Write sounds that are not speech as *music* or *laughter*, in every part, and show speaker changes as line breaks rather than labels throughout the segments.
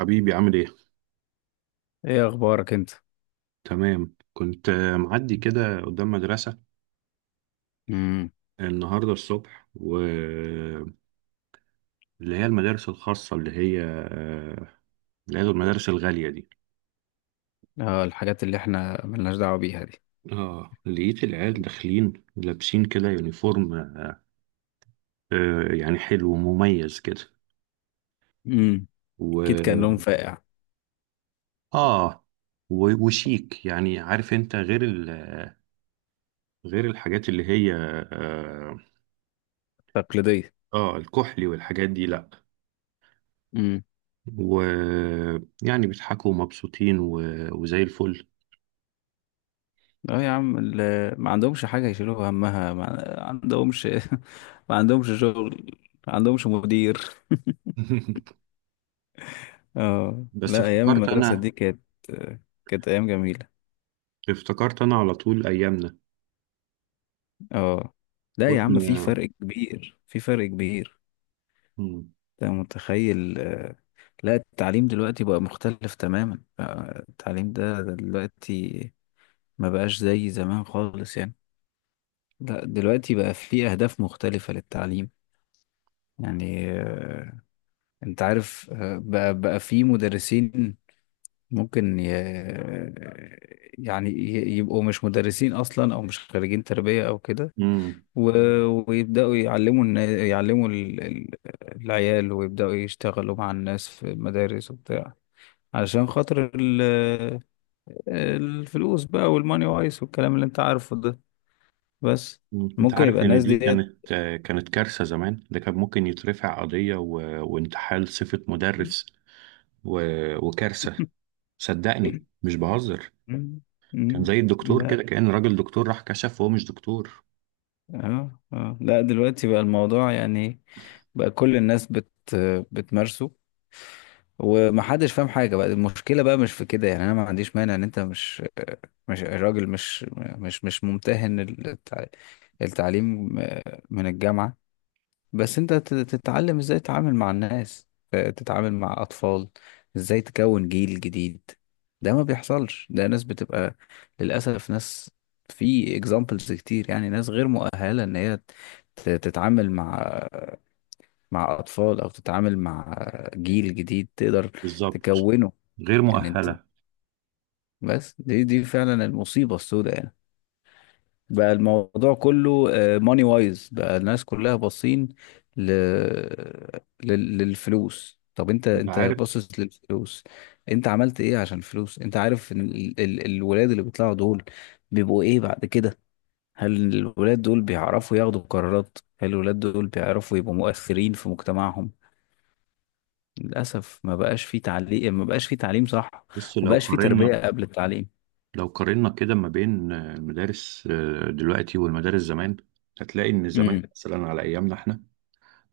حبيبي عامل ايه؟
ايه اخبارك انت؟
تمام كنت معدي كده قدام مدرسة
امم.
النهاردة الصبح واللي هي المدارس الخاصة اللي هي المدارس الغالية دي.
اه، الحاجات اللي احنا ملناش دعوة بيها دي.
اه، لقيت العيال داخلين لابسين كده يونيفورم، يعني حلو ومميز كده.
امم.
و
اكيد كان لهم فائع.
اه وشيك، يعني عارف انت، غير غير الحاجات اللي هي
تقليدية.
الكحلي والحاجات دي، لا.
امم.
ويعني بيضحكوا ومبسوطين وزي الفل.
اه يا عم، ما عندهمش حاجة يشيلوها همها، ما عندهمش. *laughs* ما عندهمش شغل. ما عندهمش مدير.
*laughs*
اه
بس
لا، ايام
افتكرت
المدرسة
انا،
دي كانت ايام جميلة.
افتكرت انا على طول ايامنا
اه لا يا عم، في
واحنا.
فرق كبير، في فرق كبير.
مم.
انت متخيل. لا، التعليم دلوقتي بقى مختلف تماما، بقى التعليم ده دلوقتي ما بقاش زي زمان خالص يعني. لا، دلوقتي بقى في أهداف مختلفة للتعليم. يعني انت عارف بقى في مدرسين ممكن ي... يعني يبقوا مش مدرسين أصلا، أو مش خريجين تربية أو كده.
مم.
و... ويبدأوا يعلموا يعلموا العيال، ويبدأوا يشتغلوا مع الناس في المدارس وبتاع، عشان خاطر الفلوس بقى، والماني وايس والكلام اللي انت عارفه ده، بس.
انت
ممكن يبقى
عارف ان
الناس
دي
ديت.
كانت، كانت كارثة؟ زمان ده كان ممكن يترفع قضية وانتحال صفة مدرس
*laughs*
و... وكارثة، صدقني مش بهزر.
مم.
كان
مم.
زي الدكتور
لا
كده، كأن راجل دكتور راح كشف وهو مش دكتور.
اه اه، لا، دلوقتي بقى الموضوع يعني، بقى كل الناس بتمارسه، ومحدش فاهم حاجة. بقى المشكلة بقى مش في كده يعني. انا ما عنديش مانع ان انت مش مش راجل مش مش مش ممتهن التعليم من الجامعة، بس انت تتعلم ازاي تتعامل مع الناس، تتعامل مع اطفال، ازاي تكون جيل جديد. ده ما بيحصلش. ده ناس بتبقى، للاسف، ناس في اكزامبلز كتير يعني، ناس غير مؤهلة ان هي تتعامل مع اطفال، او تتعامل مع جيل جديد تقدر
بالظبط،
تكونه.
غير
يعني انت،
مؤهلة.
بس دي فعلا المصيبة السوداء يعني. بقى الموضوع كله ماني وايز، بقى الناس كلها باصين ل... للفلوس. طب انت
انت
انت
عارف،
باصص للفلوس، انت عملت ايه عشان الفلوس؟ انت عارف ان الولاد اللي بيطلعوا دول بيبقوا ايه بعد كده؟ هل الولاد دول بيعرفوا ياخدوا قرارات؟ هل الولاد دول بيعرفوا يبقوا مؤثرين في مجتمعهم؟ للاسف، ما بقاش في تعليم، ما بقاش في تعليم صح،
بس
ما
لو
بقاش في تربية
قارنا،
قبل التعليم.
لو قارنا كده ما بين، المدارس دلوقتي والمدارس زمان، هتلاقي ان زمان
امم.
مثلا على ايامنا احنا،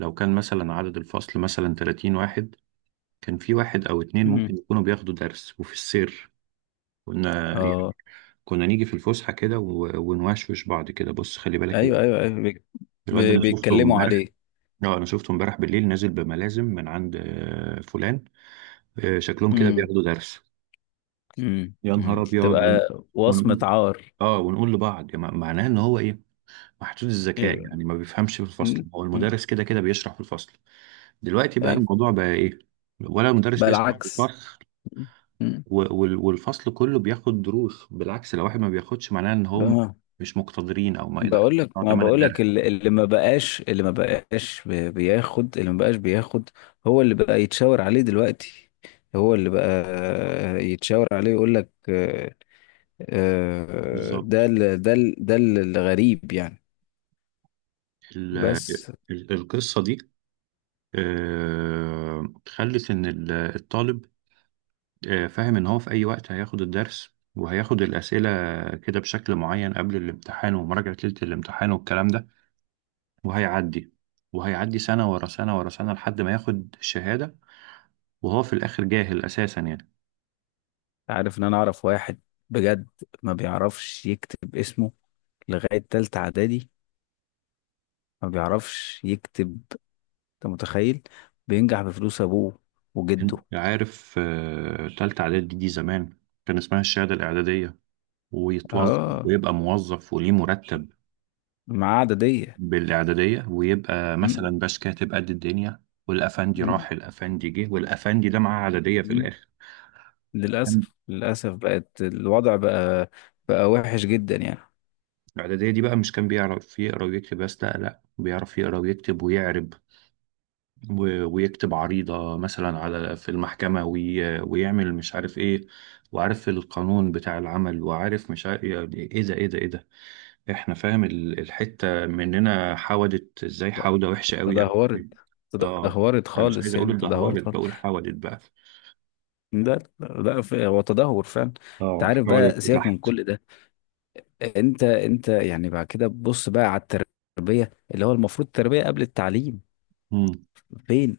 لو كان مثلا عدد الفصل مثلا 30 واحد، كان في واحد او اتنين
امم.
ممكن يكونوا بياخدوا درس وفي السير. كنا يعني،
اه
كنا نيجي في الفسحة كده ونوشوش بعض كده: بص خلي بالك،
ايوه ايوه ايوه،
الواد ده انا شفته
بيتكلموا
امبارح،
عليه.
اه انا شفته امبارح بالليل نازل بملازم من عند، فلان، شكلهم كده
امم.
بياخدوا درس.
امم.
يا نهار
امم.
ابيض!
تبقى وصمة
ونقول،
عار.
اه، ونقول لبعض يعني معناه ان هو ايه؟ محدود الذكاء،
يبقى-
يعني ما بيفهمش في الفصل،
مم.
هو
مم.
المدرس كده كده بيشرح في الفصل. دلوقتي بقى
ايوه.
الموضوع بقى ايه؟ ولا المدرس
بقى
بيشرح في
العكس.
الفصل،
مم. مم.
والفصل كله بياخد دروس. بالعكس، لو واحد ما بياخدش معناه ان هم
بقى-
مش مقتدرين او ما يقدرش
بقول لك،
يدفعوا
ما
تمن
بقول لك،
الدرس.
اللي ما بقاش، اللي ما بقاش بياخد، اللي ما بقاش بياخد هو اللي بقى يتشاور عليه دلوقتي، هو اللي بقى يتشاور عليه، يقول لك
بالظبط.
ده الغريب يعني.
ال-
بس،
القصة دي، خلت ان الطالب، فاهم ان هو في اي وقت هياخد الدرس وهياخد الأسئلة كده بشكل معين قبل الامتحان ومراجعة ليلة الامتحان والكلام ده، وهيعدي، وهيعدي سنة ورا سنة ورا سنة لحد ما ياخد الشهادة، وهو في الآخر جاهل أساسا يعني.
عارف ان انا اعرف واحد، بجد، ما بيعرفش يكتب اسمه لغاية تالتة اعدادي. ما بيعرفش يكتب. انت متخيل؟ بينجح بفلوس ابوه وجده.
عارف، تالتة إعدادي دي زمان كان اسمها الشهادة الإعدادية، ويتوظف
اه،
ويبقى موظف وليه مرتب
معاه عددية.
بالإعدادية، ويبقى مثلا
مم.
باش كاتب قد الدنيا. والأفندي
مم.
راح الأفندي جه، والأفندي ده معاه إعدادية في
مم.
الآخر. كان
للأسف، للأسف، بقت الوضع بقى بقى وحش جدا يعني.
الإعدادية دي بقى، مش كان بيعرف يقرا ويكتب بس، لا لا، بيعرف يقرا ويكتب ويعرب، ويكتب عريضة مثلا على في المحكمة، ويعمل مش عارف ايه، وعارف القانون بتاع العمل، وعارف مش عارف يعني ايه ده ايه ده ايه ده. احنا فاهم الحتة مننا حودت ازاي، حودة وحشة قوي قوي
تدهورت،
قوي. اه،
تدهورت
انا مش عايز
خالص
اقول
يعني، تدهورت
اتدهورت،
خالص.
بقول حودت بقى.
لا لا لا، هو تدهور فعلا. انت
اه
عارف،
حودت
بقى سيبك من
تحت.
كل ده. انت يعني بعد كده بص بقى على التربيه، اللي هو المفروض التربيه قبل التعليم.
امم،
فين،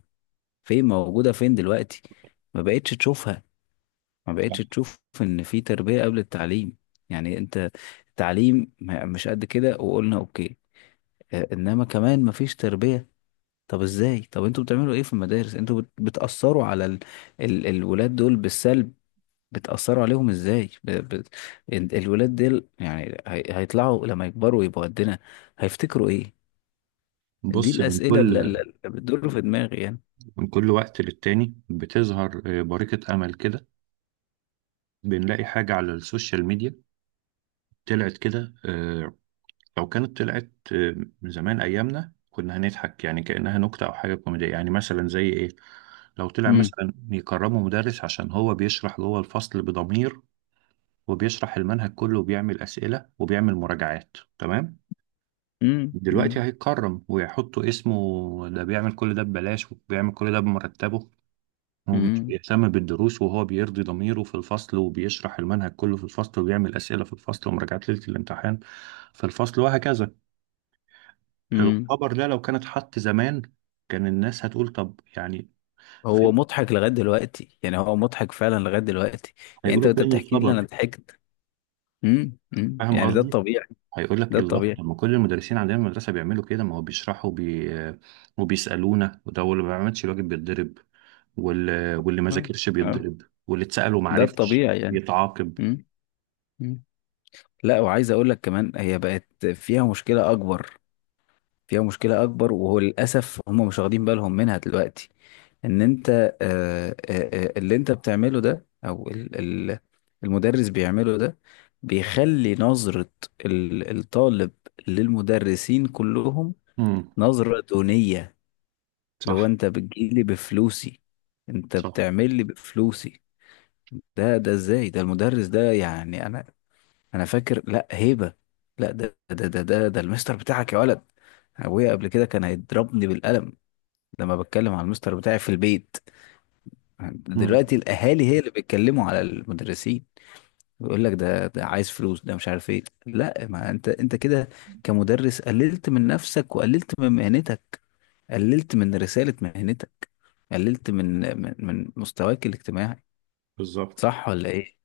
فين موجوده، فين دلوقتي؟ ما بقتش تشوفها، ما بقتش تشوف ان في تربيه قبل التعليم. يعني انت، التعليم مش قد كده، وقلنا اوكي، اه، انما كمان ما فيش تربيه. طب ازاي؟ طب انتوا بتعملوا ايه في المدارس؟ انتوا بتاثروا على الولاد دول بالسلب. بتأثروا عليهم ازاي الولاد دول، يعني هيطلعوا لما يكبروا يبقوا قدنا، هيفتكروا ايه؟ دي
بص. من
الأسئلة، اللي,
كل،
اللي بتدور في دماغي يعني.
من كل وقت للتاني بتظهر، بريقة امل كده. بنلاقي حاجة على السوشيال ميديا طلعت كده، لو كانت طلعت من زمان ايامنا، كنا هنضحك يعني، كأنها نكتة او حاجة كوميدية. يعني مثلا زي ايه؟ لو طلع
مم.
مثلا يكرموا مدرس عشان هو بيشرح جوه الفصل بضمير، وبيشرح المنهج كله وبيعمل أسئلة وبيعمل مراجعات، تمام.
مم.
دلوقتي
مم.
هيتكرم ويحطوا اسمه، ده بيعمل كل ده ببلاش، وبيعمل كل ده بمرتبه، ومش
مم.
بيهتم بالدروس، وهو بيرضي ضميره في الفصل، وبيشرح المنهج كله في الفصل، وبيعمل أسئلة في الفصل، ومراجعات ليلة الامتحان في الفصل، وهكذا.
مم.
الخبر ده لو كان اتحط زمان، كان الناس هتقول طب يعني
هو
فين؟
مضحك لغاية دلوقتي، يعني هو مضحك فعلا لغاية دلوقتي. يعني انت
هيقولوا
وانت
فين
بتحكي لي انا
الخبر؟
ضحكت. مم. مم.
فاهم
يعني ده
قصدي؟
الطبيعي،
هيقول لك
ده
الله،
الطبيعي.
طب ما كل المدرسين عندنا في المدرسه بيعملوا كده، ما هو بيشرحوا وبيسالونا، وده اللي ما بيعملش الواجب بيتضرب، واللي ما
اه
ذاكرش
اه.
بيتضرب، واللي اتسال وما
ده
عرفش
الطبيعي يعني.
يتعاقب.
مم. مم. لا، وعايز اقول لك كمان هي بقت فيها مشكلة اكبر، فيها مشكلة أكبر، وهو للأسف هم مش واخدين بالهم منها دلوقتي. إن أنت اللي أنت بتعمله ده، أو ال- المدرس بيعمله ده، بيخلي نظرة الطالب للمدرسين كلهم
امم،
نظرة دونية. لو
صح،
أنت بتجيلي بفلوسي، أنت
صح.
بتعمل لي بفلوسي، ده إزاي ده المدرس ده؟ يعني أنا فاكر. لأ، هيبة. لأ، ده المستر بتاعك يا ولد. أبويا قبل كده كان هيضربني بالقلم لما بتكلم على المستر بتاعي في البيت.
امم،
دلوقتي الاهالي هي اللي بيتكلموا على المدرسين. يقول لك ده عايز فلوس، ده مش عارف ايه. لا، ما انت كده كمدرس قللت من نفسك، وقللت من مهنتك، قللت من رسالة مهنتك، قللت من مستواك الاجتماعي.
بالظبط.
صح ولا ايه؟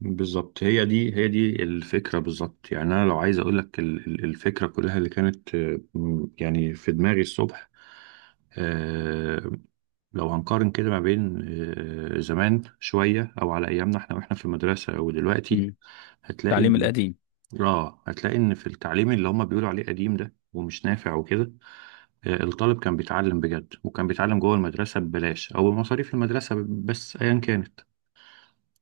بالظبط، هي دي الفكرة بالظبط. يعني أنا لو عايز أقول لك الفكرة كلها اللي كانت، يعني في دماغي الصبح، آه، لو هنقارن كده ما بين، زمان شوية أو على أيامنا إحنا وإحنا في المدرسة أو دلوقتي،
امم.
هتلاقي
التعليم
إن،
القديم.
آه، هتلاقي إن في التعليم اللي هما بيقولوا عليه قديم ده ومش نافع وكده، الطالب كان بيتعلم بجد وكان بيتعلم جوه المدرسة ببلاش أو بمصاريف المدرسة بس أيا كانت،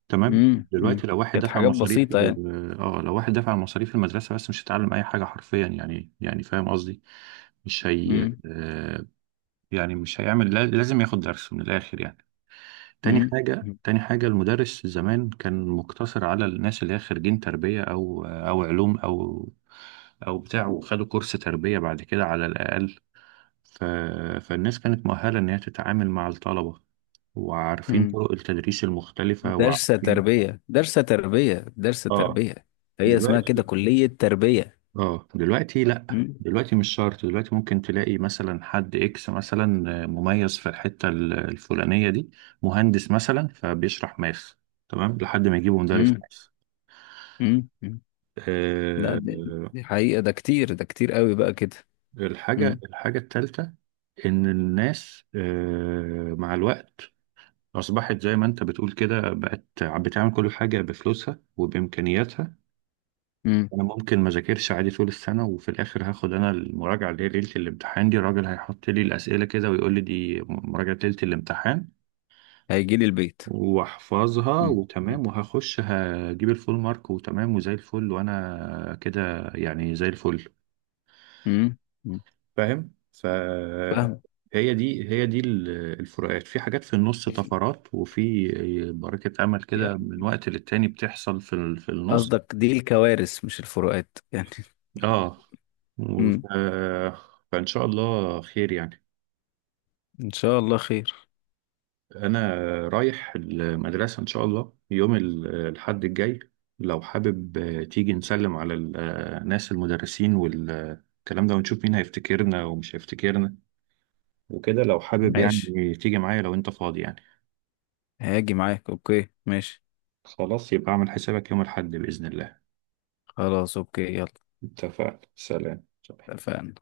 تمام.
امم. امم.
دلوقتي لو واحد
كانت
دفع
حاجات
مصاريف
بسيطة يعني.
لو واحد دفع مصاريف المدرسة بس، مش هيتعلم أي حاجة حرفيا، يعني يعني فاهم قصدي؟ مش هي
امم.
آه، يعني مش هيعمل، لازم ياخد درس من الآخر يعني. تاني
امم.
حاجة تاني حاجة المدرس زمان كان مقتصر على الناس اللي هي خريجين تربية أو علوم أو بتاع، وخدوا كورس تربية بعد كده على الأقل. ف... فالناس كانت مؤهلة إن هي تتعامل مع الطلبة، وعارفين
امم.
طرق التدريس المختلفة
درس
وعارفين،
تربية، درس تربية، درس
آه.
تربية، هي اسمها كده
دلوقتي،
كلية تربية.
اه دلوقتي لا
مم.
دلوقتي مش شرط، دلوقتي ممكن تلاقي مثلا حد اكس مثلا مميز في الحتة الفلانية دي، مهندس مثلا، فبيشرح ماث، تمام، لحد ما يجيبه مدرس
مم.
ماث،
مم. مم. لا،
آه،
دي حقيقة. ده كتير، ده كتير قوي بقى كده. مم.
الحاجة التالتة، إن الناس، مع الوقت أصبحت زي ما أنت بتقول كده، بقت بتعمل كل حاجة بفلوسها وبإمكانياتها.
مم.
انا ممكن ما ذاكرش عادي طول السنه، وفي الاخر هاخد انا المراجعه اللي هي ليله الامتحان دي، الراجل هيحط لي الاسئله كده ويقول لي دي مراجعه ليله الامتحان،
هيجي لي البيت.
واحفظها
مم.
وتمام، وهخش هجيب الفول مارك وتمام وزي الفل، وانا كده يعني زي الفل.
مم. مم.
فاهم؟
فاهم.
هي دي الفروقات في حاجات، في النص طفرات، وفي بركه امل كده
يعني
من وقت للتاني بتحصل في في النص.
قصدك دي الكوارث مش الفروقات يعني.
اه، و-
مم.
ف- فان شاء الله خير يعني.
ان شاء الله خير.
انا رايح المدرسه ان شاء الله يوم الحد الجاي، لو حابب، تيجي نسلم على الناس المدرسين والكلام ده، ونشوف مين هيفتكرنا ومش هيفتكرنا وكده، لو حابب يعني
ماشي.
تيجي معايا لو انت فاضي يعني.
هاجي معاك، اوكي ماشي.
خلاص، يبقى اعمل حسابك يوم الحد باذن الله.
خلاص، اوكي، يلا.
اتفقنا، سلام.
اتفقنا.